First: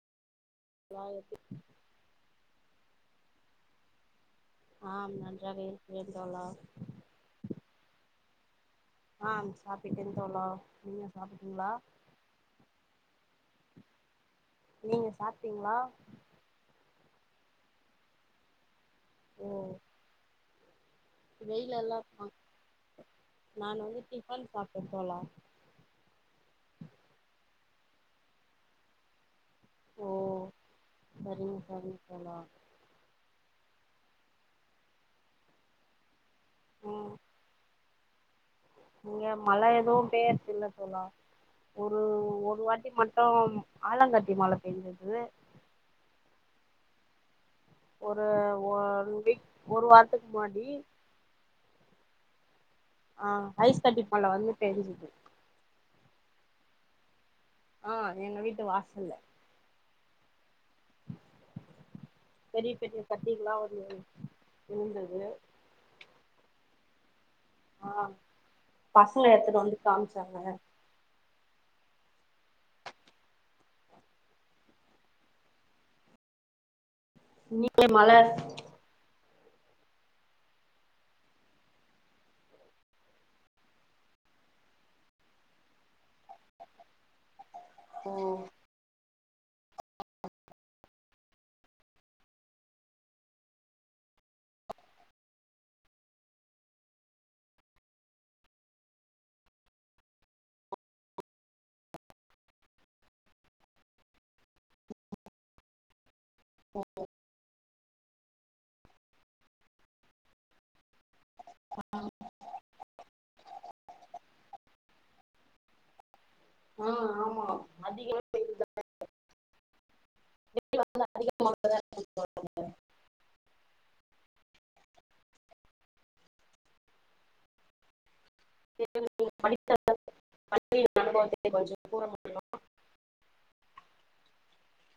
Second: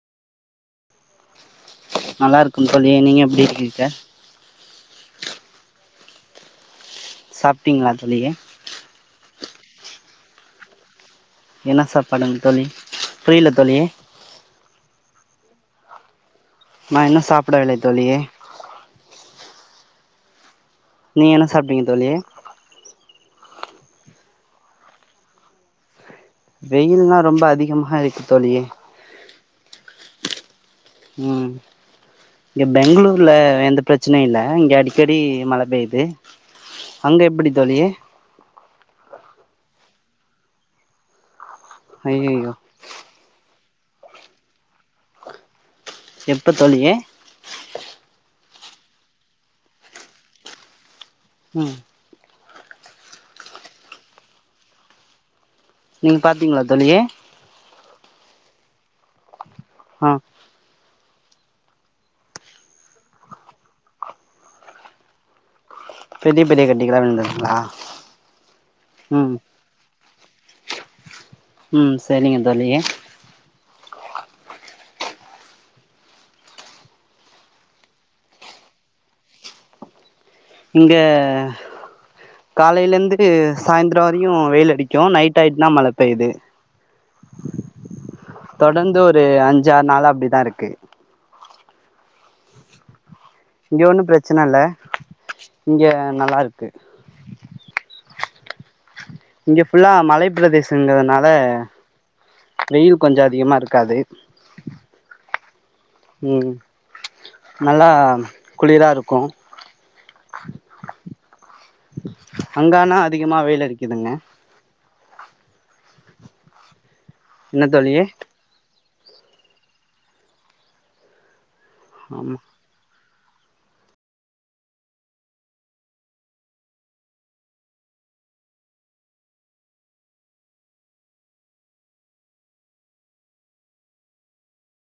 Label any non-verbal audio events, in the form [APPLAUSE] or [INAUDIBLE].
ஆ okay நல்லாருக்கும் தோழி நீங்க எப்டி இருக்கீக ஆம் நன்றாக இருக்கிறேன் தோழா சாப்ட்டீங்ளா தோழியே ஆம் சாப்பிட்டேன் தோழா நீங்க சாப்பிட்டீங்களா என்ன சாப்பாடுங் தோழி புரியல தோழி நீங்க சாப்ட்டீங்ளா நா இன்னு சாப்பிடவில்லை தோழி ஓ நீங்க என்ன சாப்ட்டீங்க வெயிலெல்லா தோழி நா நானு வந்து டிஃபன் சாப்ட்டே தோழா வெயில்லா ரொம்ப அதிகமா இருக்கு தோழி ஓ சரிங் சரிங் தோழா ங்க பெங்ளூர்ல எந்த பிரச்சனையு இல்ல இங்க அடிக்கடி மழ பேய்து ம் அங்க எப்டி தோழியே இங்க மழ எதுவு பேய்ர்தில்ல தோழா ஒரு ஹய்யயோ ஒரு வாட்டி மட்டும் ஆலங்கட்டி மழ பெஞ்சது எப்ப தோழியே ஒரு ஒரு வீக் ஒரு வாரத்க்கு முனாடி ம் ஆ ஐஸ் கட்டி மழ வந்து பேஞ்சுது நீங் பாத்தீங்ளா தோழியே ஆ எங்க வீட்டு வாசல்ல ஆ பெரிய பெரிய கட்டிகளா வந்து விழுந்தது பெரிய பெரிய கட்டிகளா விழ்ந்ததுங்ளா ஆ பசங்க எடுத்துட்டு வந்து காமிச்சாங்க ம் சரிங்க தோழி நீங்களே மழ இங்க காலையிலந்து சாந்தரோ வரியு வெயில் அடிக்கு நைட் ஆயிட்னா மழ பெய்யுது ஓ தொடர்ந்து ஒரு அஞ்சு ஆறு நாளா அப்டிதா இருக்கு இங்க ஒன்னு பிரச்சன இல்ல இங்க நல்லா இருக்கு இங்க ஃபுல்லா மலைப்பிரதேசங்கறதுனால வெயில் கொஞ்சோ அதிகமா இருக்காது ம் நல்லா குளிரா இருக்கு அங்க ஆனா அதிகமா வெயில் அடிக்குதுங்க ம் ஆமா என்ன தோழியே அதிகமா வெயில் வந்து அதிகமாக இருக்கு ஆமா [INAUDIBLE] [INAUDIBLE] கொஞ்சோ தூரோ போனு